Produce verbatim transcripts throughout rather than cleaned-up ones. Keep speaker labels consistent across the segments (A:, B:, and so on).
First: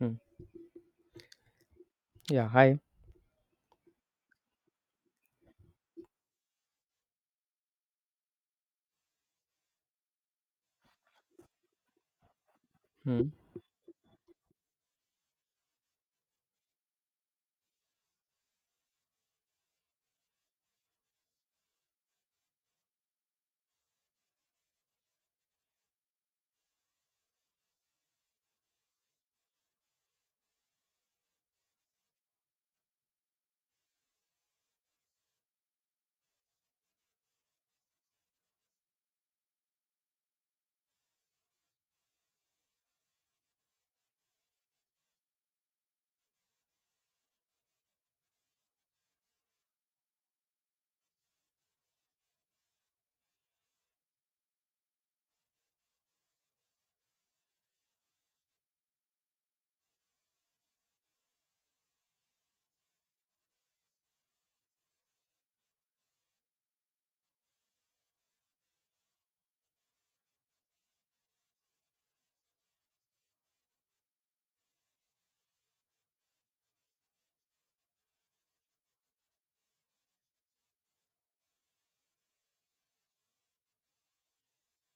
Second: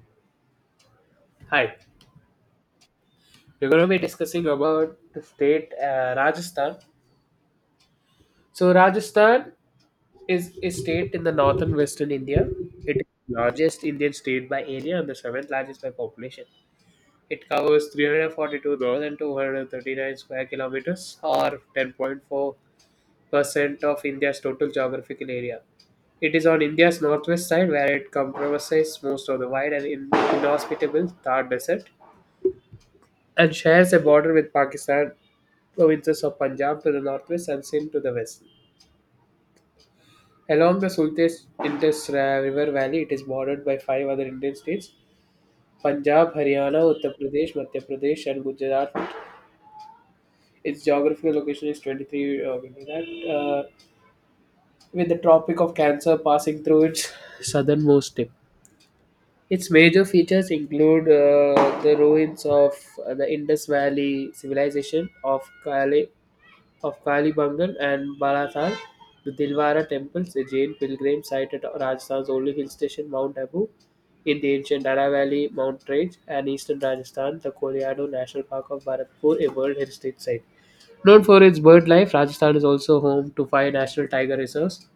A: Mm.
B: Hi,
A: Yeah, hi.
B: we're going to be discussing about the state uh, Rajasthan. So Rajasthan is a state in the northern western India. It is
A: Mm.
B: the largest Indian state by area and the seventh largest by population. It covers three hundred forty-two thousand, two hundred thirty-nine square kilometers or ten point four percent of India's total geographical area. It is on India's northwest side where it comprises most of the wide and in- inhospitable Thar Desert and shares a border with Pakistan provinces of Punjab to the northwest and Sindh to the west. Along the Sultes Indus uh, River Valley, it is bordered by five other Indian states Punjab, Haryana, Uttar Pradesh, Madhya Pradesh, and Gujarat. Its geographical location is twenty-three uh, give me that, uh, with the Tropic of Cancer passing through its southernmost tip. Its major features include uh, the ruins of uh, the Indus Valley civilization of Kali of Kali Bangal and Balathal, the Dilwara temples, a Jain pilgrim site at Rajasthan's only hill station, Mount Abu, in the ancient Dara Valley, Mount Rage, and eastern Rajasthan, the Colorado National Park of Bharatpur, a World Heritage Site. Known for its bird life, Rajasthan is also home to five national tiger reserves.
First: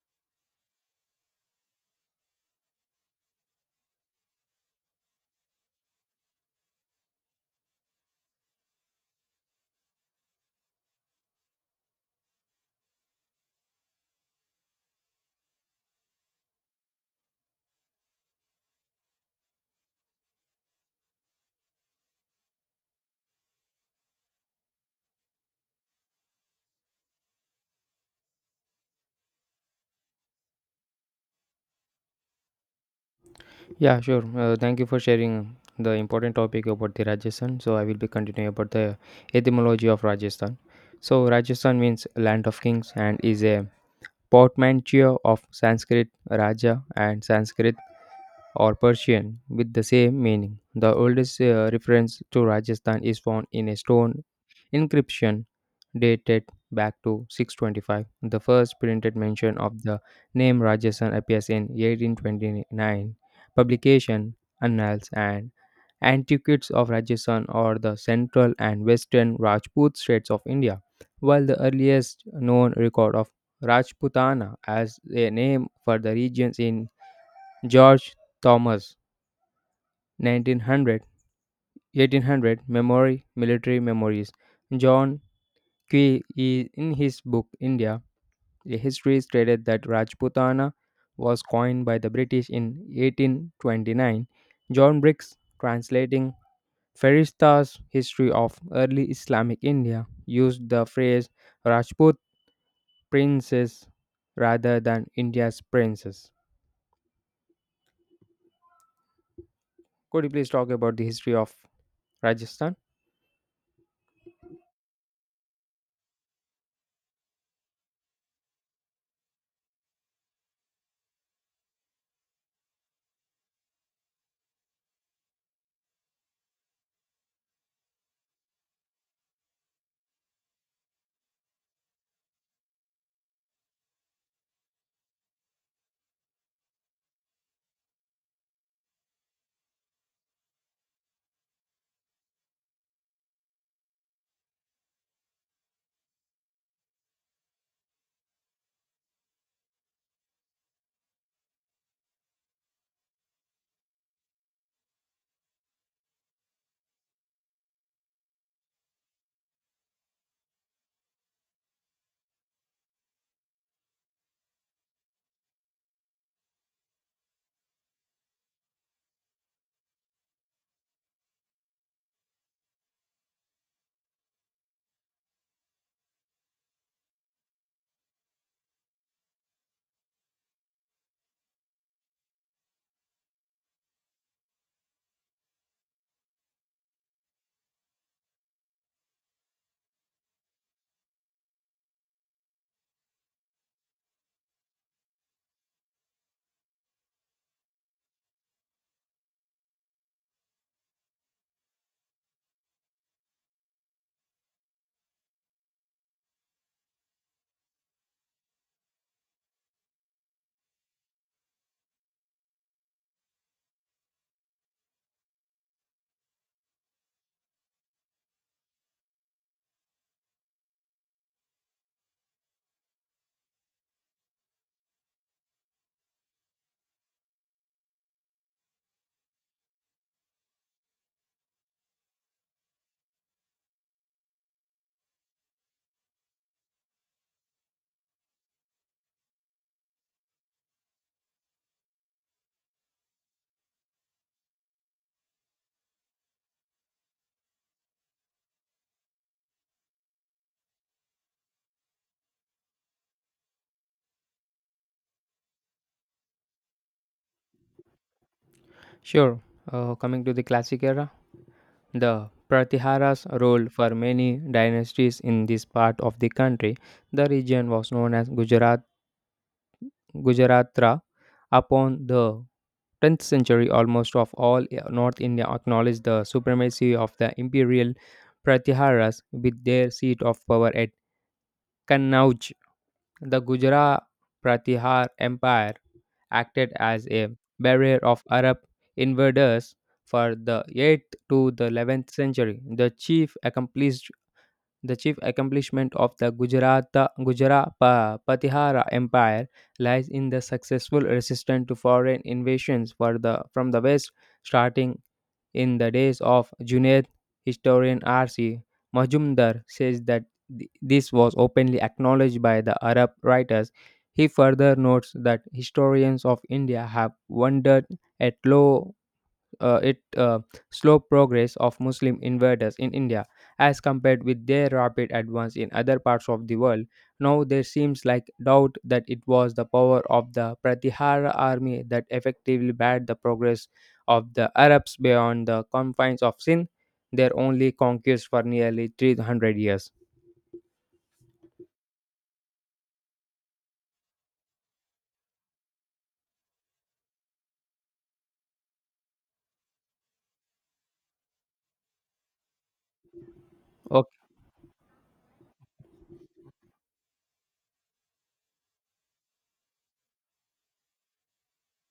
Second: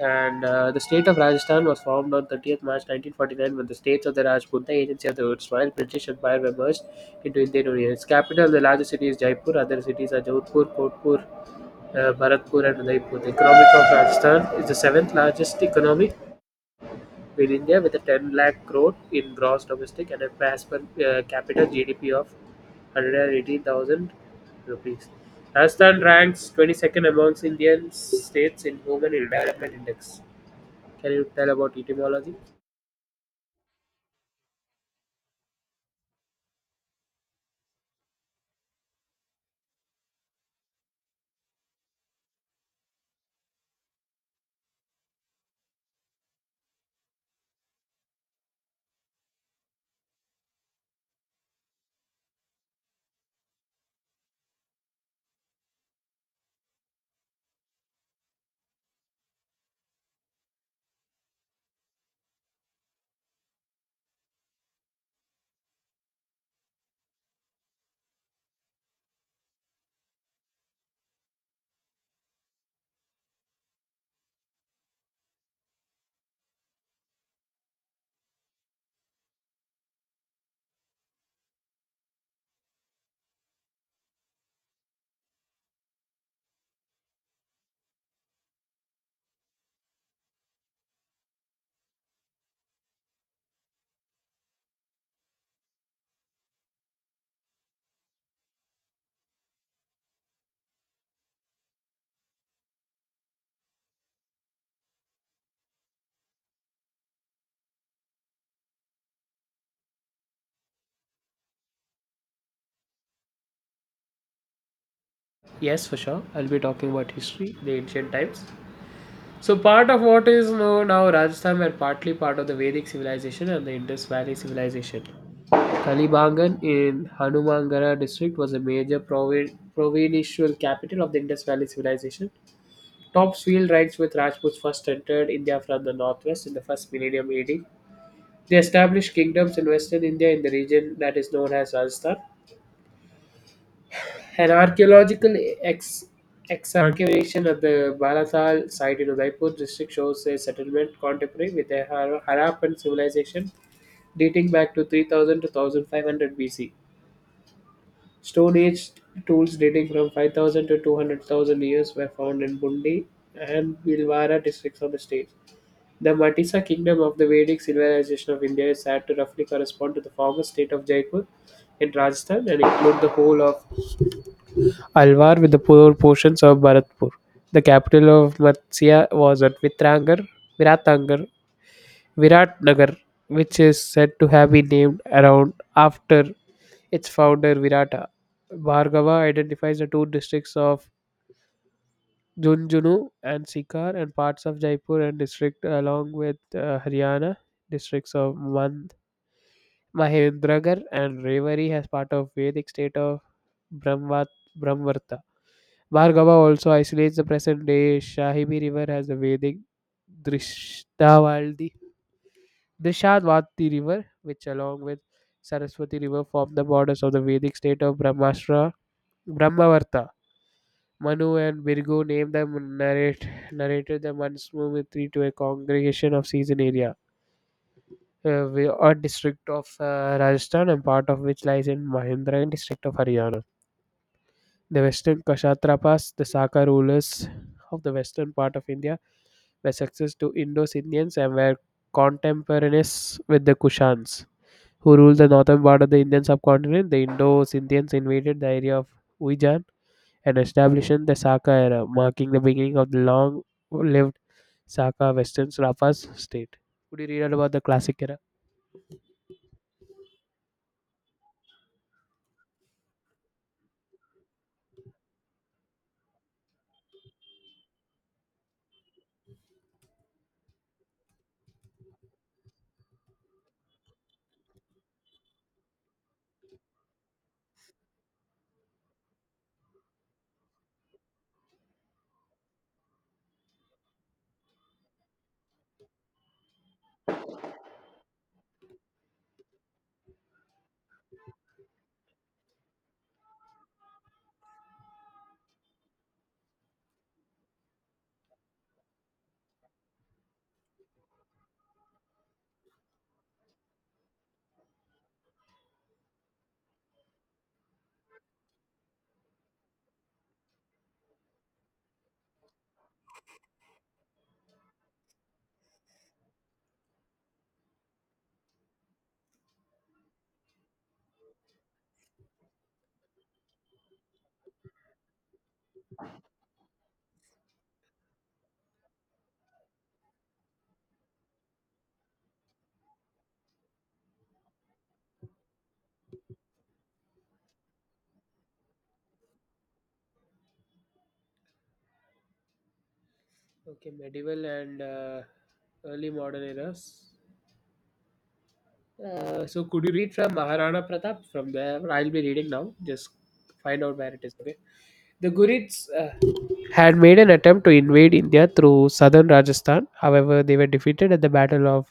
B: And uh, The state of Rajasthan was formed on thirtieth of March nineteen forty-nine when the states of the Rajput, the agency of the erstwhile British Empire, were merged into Indian Union. Its capital, the largest city, is Jaipur. Other cities are Jodhpur, Kotpur, uh, Bharatpur and Udaipur. The economy of Rajasthan is the seventh largest economy in India with a ten lakh crore in gross domestic and a pass per uh, capita G D P of one hundred eighty thousand rupees. Rajasthan ranks twenty-second amongst Indian states in Human Development Index. Can you tell about etymology?
A: Yeah, sure. Uh, thank you for sharing the important topic about the Rajasthan. So I will be continuing about the etymology of Rajasthan. So Rajasthan means land of kings and is a portmanteau of Sanskrit Raja and Sanskrit or Persian with the same meaning. The oldest uh, reference to Rajasthan is found in a stone inscription dated back to six twenty-five. The first printed mention of the name Rajasthan appears in eighteen twenty-nine publication Annals and Antiquities of Rajasthan, or the central and western Rajput states of India, while the earliest known record of Rajputana as a name for the regions in George Thomas Nineteen hundred, eighteen hundred, memory military memories, John Key in his book India, a history, stated that Rajputana was coined by the British in eighteen twenty-nine. John Briggs, translating Ferishta's history of early Islamic India, used the phrase Rajput princess rather than India's princess. Could you please talk about the history of Rajasthan?
B: Yes, for sure. I'll be talking about history, the ancient times. So, part of what is known now Rajasthan were partly part of the Vedic civilization and the Indus Valley civilization. Talibangan in Hanumangarh district was a major provin- provincial capital of the Indus Valley civilization. Tops field rights with Rajputs first entered India from the northwest in the first millennium A D. They established kingdoms in western India in the region that is known as Rajasthan. An archaeological ex- excavation at the Balatal site in Udaipur district shows a settlement contemporary with the Har- Harappan civilization dating back to three thousand to one thousand five hundred B C. Stone Age tools dating from five thousand to two hundred thousand years were found in Bundi and Bhilwara districts of the state. The Matisa kingdom of the Vedic civilization of India is said to roughly correspond to the former state of Jaipur in Rajasthan and include the whole of Alwar with the poor portions of Bharatpur. The capital of Matsya was at Vitrangar, Viratangar, Viratnagar, which is said to have been named around after its founder Virata Bhargava identifies the two districts of Junjunu and Sikar and parts of Jaipur and district along with uh, Haryana districts of Mand, Mahendragarh and Rewari as part of Vedic state of Brahmat, Brahmvarta. Bhargava also isolates the present day Shahibi river as the Vedic Drishtavaldi Drishadvati river which along with Saraswati river form the borders of the Vedic state of Brahmastra Brahmavarta. Manu and Virgo named them narrate, narrated the once Mummitri to a congregation of season area, uh, we- a district of uh, Rajasthan and part of which lies in Mahendra and district of Haryana. The western Kshatrapas, the Saka rulers of the western part of India, were successors to Indo-Indians and were contemporaneous with the Kushans, who ruled the northern part of the Indian subcontinent. The Indo-Indians invaded the area of Uijan and establishing the Saka era, marking the beginning of the long lived Saka Western Rapa's state. Could you read out about the classic era?
A: Sure. Uh, coming to the classic era, the Pratiharas ruled for many dynasties in this part of the country. The region was known as Gujarat Gujaratra upon the tenth century, almost of all, yeah, North India acknowledged the supremacy of the imperial Pratiharas with their seat of power at Kannauj. The Gujarat Pratihar Empire acted as a barrier of Arab invaders for the eighth to the eleventh century. The chief accomplished. The chief accomplishment of the Gujarata, Gujarat Pa- Patihara Empire lies in the successful resistance to foreign invasions for the, from the west, starting in the days of Junaid. Historian R C. Majumdar says that th- this was openly acknowledged by the Arab writers. He further notes that historians of India have wondered at low uh, it uh, slow progress of Muslim invaders in India as compared with their rapid advance in other parts of the world. Now there seems like doubt that it was the power of the Pratihara army that effectively barred the progress of the Arabs beyond the confines of Sin, their only conquest for nearly three hundred years.
B: Okay, medieval and uh, early modern eras. Uh, so, could you read from Maharana Pratap? From there, I'll be reading now. Just find out where it
A: Okay.
B: is. Okay. The Gurids uh, had made an attempt to invade India through southern Rajasthan. However, they were defeated at the Battle of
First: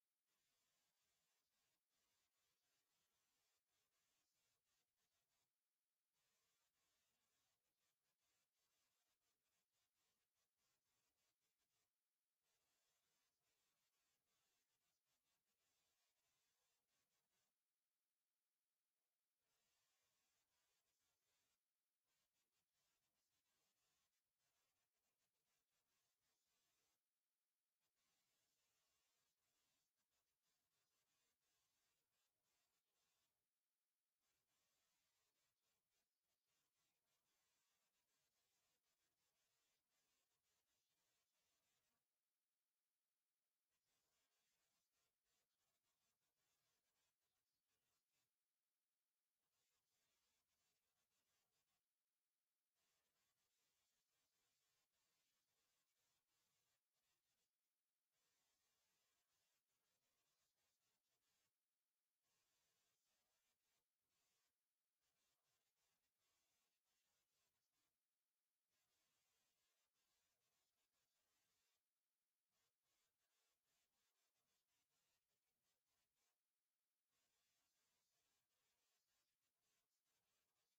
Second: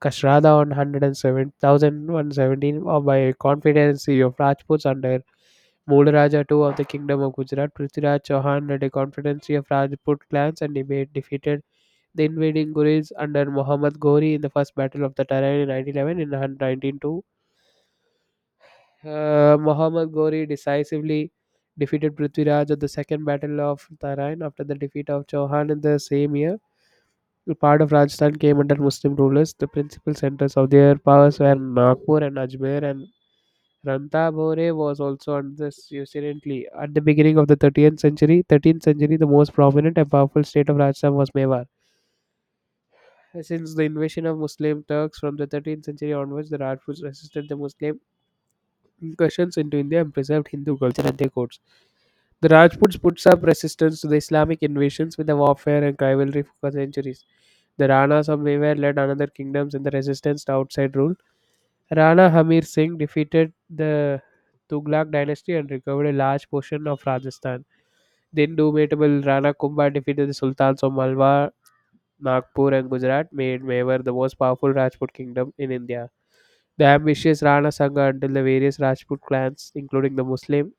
B: Kashrada on one hundred seven thousand, one hundred seventeen or by confidence of Rajputs under Mulraja two of the Kingdom of Gujarat. Prithviraj Chauhan led a confederacy of Rajput clans and deba- defeated the invading Ghuris under Muhammad Ghori in the First Battle of the Terrain in nineteen eleven. In nineteen oh two, uh, Muhammad Ghori decisively defeated Prithviraj at the Second Battle of Terrain after the defeat of Chauhan in the same year. The Part of Rajasthan came under Muslim rulers. The principal centers of their powers were Nagpur and Ajmer, and Ranthambore was also under this usurantly. At the beginning of the thirteenth century, thirteenth century, the most prominent and powerful state of Rajasthan was Mewar. Since the invasion of Muslim Turks from the thirteenth century onwards, the Rajputs resisted the Muslim incursions into India and preserved Hindu culture and their codes. The Rajputs put up resistance to the Islamic invasions with the warfare and rivalry for centuries. The Ranas of Mewar led another kingdoms in the resistance to outside rule. Rana Hamir Singh defeated the Tughlaq dynasty and recovered a large portion of Rajasthan. The indomitable Rana Kumbha defeated the Sultans of Malwa, Nagpur, and Gujarat, made Mewar the most powerful Rajput kingdom in India. The ambitious Rana Sangha until the various Rajput clans, including the Muslim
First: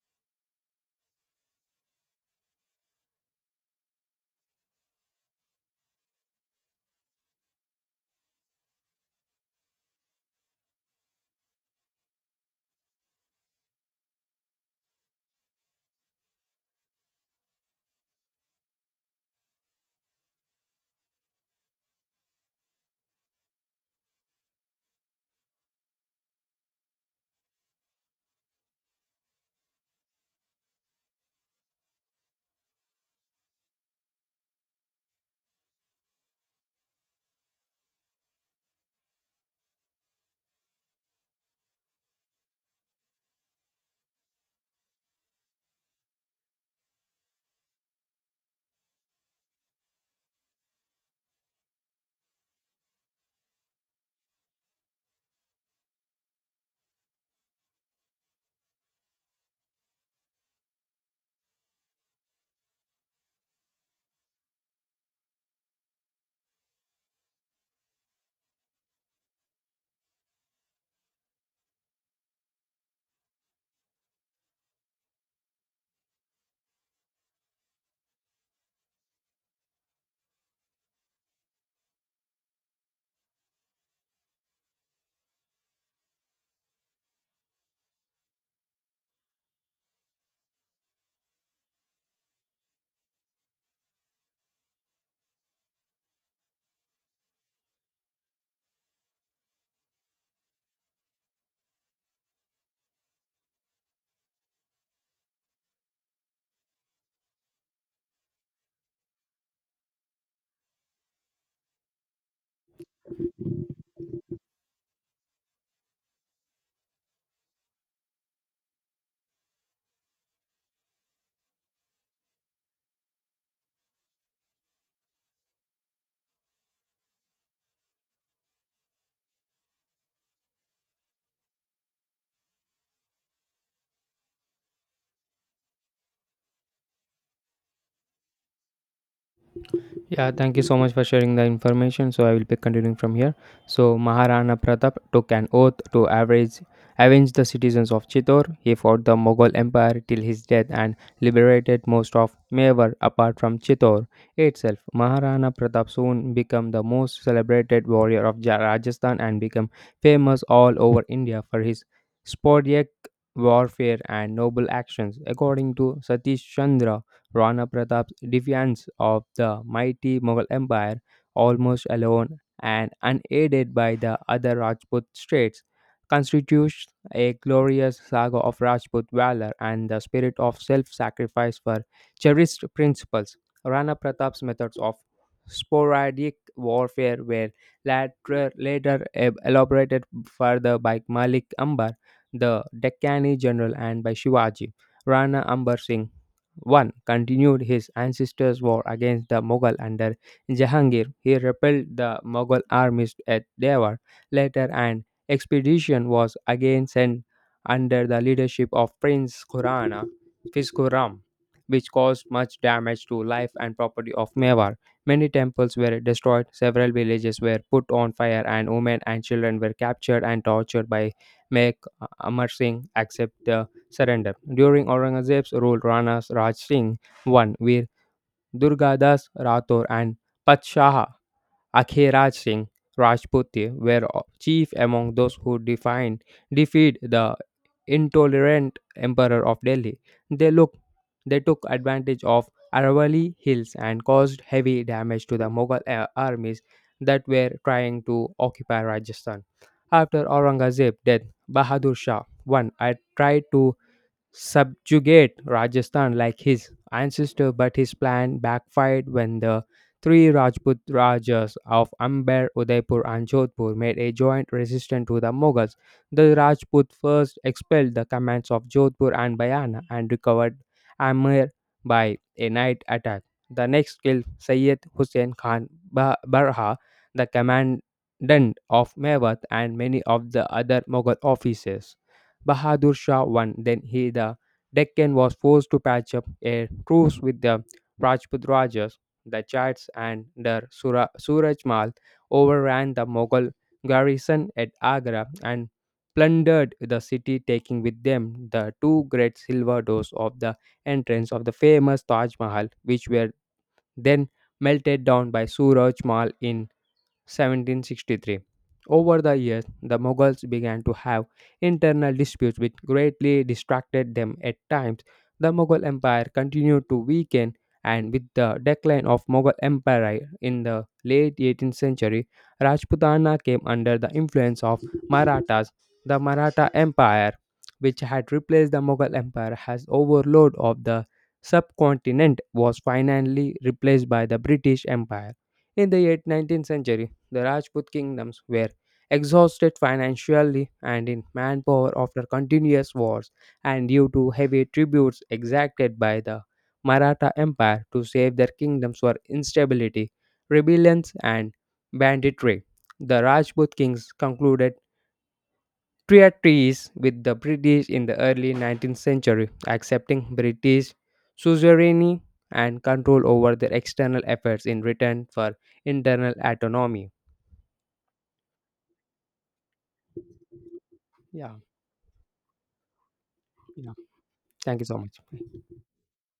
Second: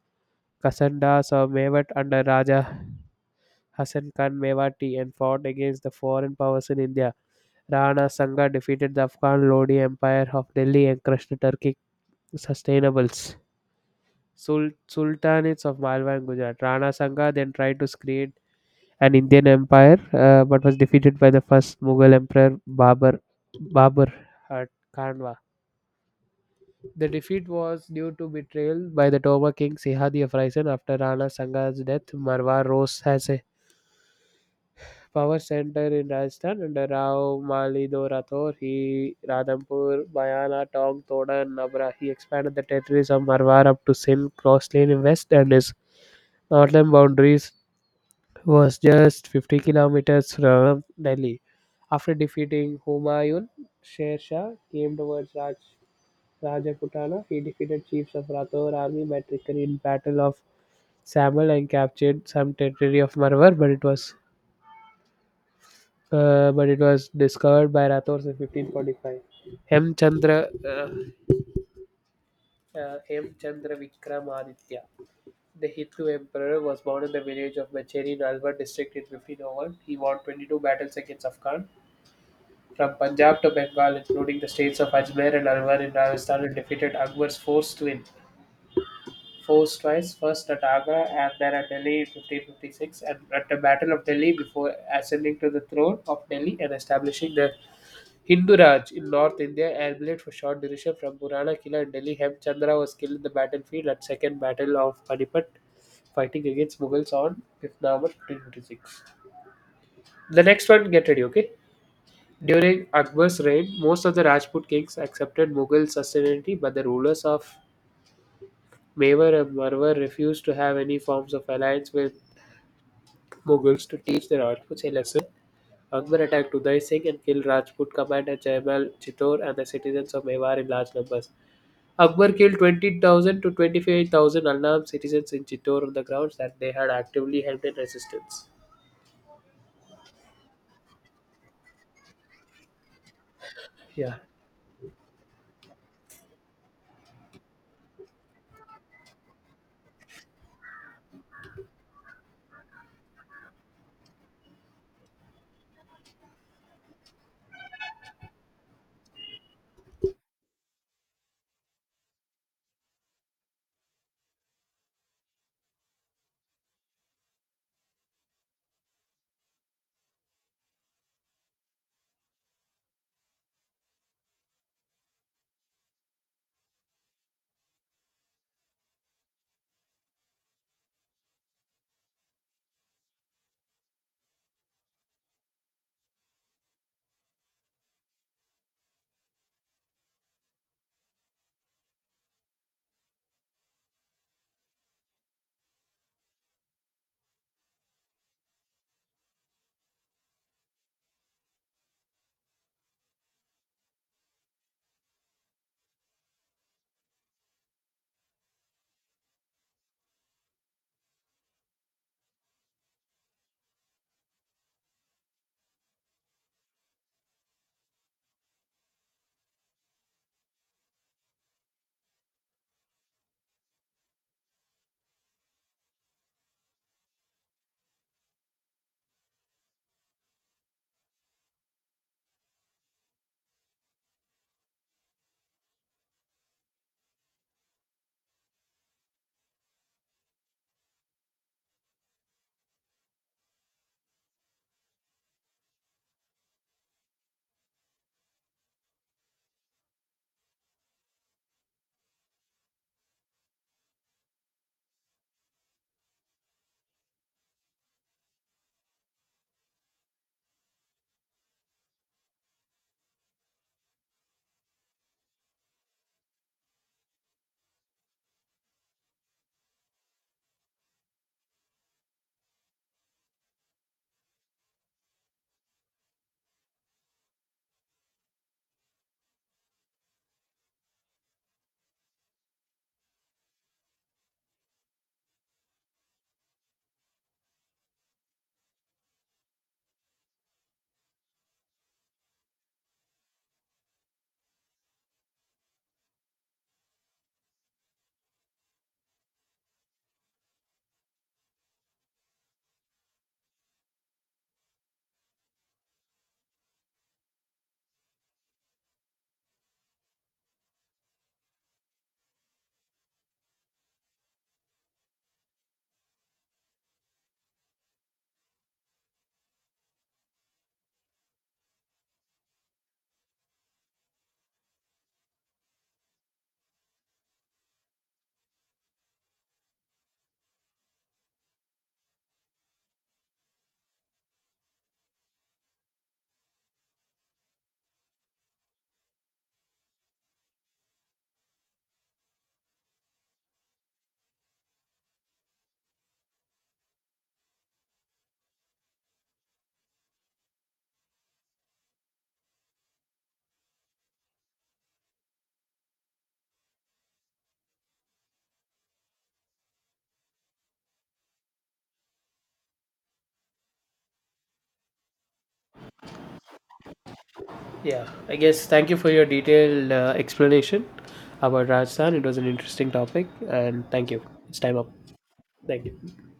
B: Kasanda saw Mewat under Raja Hasan Khan Mewati and fought against the foreign powers in India. Rana Sangha defeated the Afghan Lodi Empire of Delhi and crushed the Turkic sustainables. Sul- Sultanates of Malwa and Gujarat. Rana Sangha then tried to create an Indian empire uh, but was defeated by the first Mughal emperor Babur, Babur at Kanwa. The defeat was due to betrayal by the Toma king Sihadi of Raisin after Rana Sangha's death. Marwa rose as a power center in Rajasthan under Rao Malido Rathore. He Radhampur, Bayana, Tong, Toda, and Nabra. He expanded the territories of Marwar up to Sindh, cross lane in west, and his northern boundaries was just fifty kilometers from Delhi. After defeating Humayun, Sher Shah came towards Raj, Rajputana. He defeated chiefs of Rathore army by trickery in Battle of Samal and captured some territory of Marwar, but it was uh, but it was discovered by Rathores in fifteen forty-five. Hemchandra, uh, uh, Hemchandra Vikramaditya, the Hindu emperor, was born in the village of Macheri in Alwar district in fifteen oh one. He won twenty-two battles against Afghan from Punjab to Bengal, including the states of Ajmer and Alwar in Rajasthan, and defeated Akbar's force to Force twice, first at Agra and then at Delhi in fifteen fifty-six, and at the Battle of Delhi before ascending to the throne of Delhi and establishing the Hindu Raj in North India ambulate for short duration from Purana Kila and Delhi. Hemchandra was killed in the battlefield at Second Battle of Panipat, fighting against Mughals on fifth of November fifteen fifty-six. The next one, get ready, okay? During Akbar's reign, most of the Rajput kings accepted Mughal sovereignty, but the rulers of Mewar and Marwar refused to have any forms of alliance with Mughals to teach the Rajputs a lesson. Akbar attacked Uday Singh and killed Rajput command at Jaimal Chittor and the citizens of Mewar in large numbers. Akbar killed twenty thousand to twenty-five thousand unarmed citizens in Chittor on the grounds that they had actively helped in resistance.
A: Yeah, thank you so much for sharing the information. So I will be continuing from here. So
B: Yeah,
A: Maharana Pratap took an oath to average, avenge the citizens of Chittor. He fought the Mughal Empire till his death and liberated most of Mewar apart from Chittor itself. Maharana Pratap soon became the most celebrated warrior of Ja- Rajasthan and became famous all over India for his sporadic warfare and noble actions. According to Satish Chandra, Rana Pratap's defiance of the mighty Mughal Empire, almost alone and unaided by the other Rajput states, constitutes a glorious saga of Rajput valor and the spirit of self-sacrifice for cherished principles. Rana Pratap's methods of sporadic warfare were later, later eb- elaborated further by Malik Ambar, the Deccani general, and by Shivaji. Rana Ambar Singh one Continued his ancestors' war against the Mughal under Jahangir. He repelled the Mughal armies at Devar. Later, an expedition was again sent under the leadership of Prince Khurana, Fis Khurram, which caused much damage to life and property of Mewar. Many temples were destroyed, several villages were put on fire, and women and children were captured and tortured by Mek Amar Singh, except the surrender. During Aurangzeb's rule, Rana Raj Singh won, where Durgadas Rathore and Patshaha Akhe Raj Singh Rajputi were chief among those who defined defeat the intolerant emperor of Delhi. They looked they took advantage of Aravalli hills and caused heavy damage to the Mughal a- armies that were trying to occupy Rajasthan. After Aurangzeb's death, Bahadur Shah one I tried to subjugate Rajasthan like his ancestor, but his plan backfired when the three Rajput Rajas of Amber, Udaipur, and Jodhpur made a joint resistance to the Mughals. The Rajput first expelled the commands of Jodhpur and Bayana and recovered Amir by a night attack. The next killed Sayyid Hussein Khan Ba- Barha, the commandant of Mevat, and many of the other Mughal officers. Bahadur Shah won. Then he the Deccan was forced to patch up a truce with the Rajput Rajas. The Jats and their Sura, Surajmal overran the Mughal garrison at Agra and plundered the city, taking with them the two great silver doors of the entrance of the famous Taj Mahal, which were then melted down by Surajmal in seventeen sixty-three. Over the years, the Mughals began to have internal disputes which greatly distracted them at times. The Mughal Empire continued to weaken, and with the decline of Mughal Empire in the late eighteenth century, Rajputana came under the influence of Marathas. The Maratha Empire, which had replaced the Mughal Empire as overlord of the subcontinent, was finally replaced by the British Empire. In the late nineteenth century, the Rajput kingdoms were exhausted financially and in manpower after continuous wars and due to heavy tributes exacted by the Maratha Empire to save their kingdoms for instability, rebellions, and banditry. The Rajput kings concluded treaties with the British in the early nineteenth century, accepting British suzerainty and control over their external affairs in return for internal autonomy.
B: yeah. I guess thank you for your detailed uh, explanation
A: Yeah.
B: about Rajasthan. It was an interesting topic, and
A: Yeah.
B: thank you. It's time
A: Thank you
B: up.
A: so much.
B: Thank you.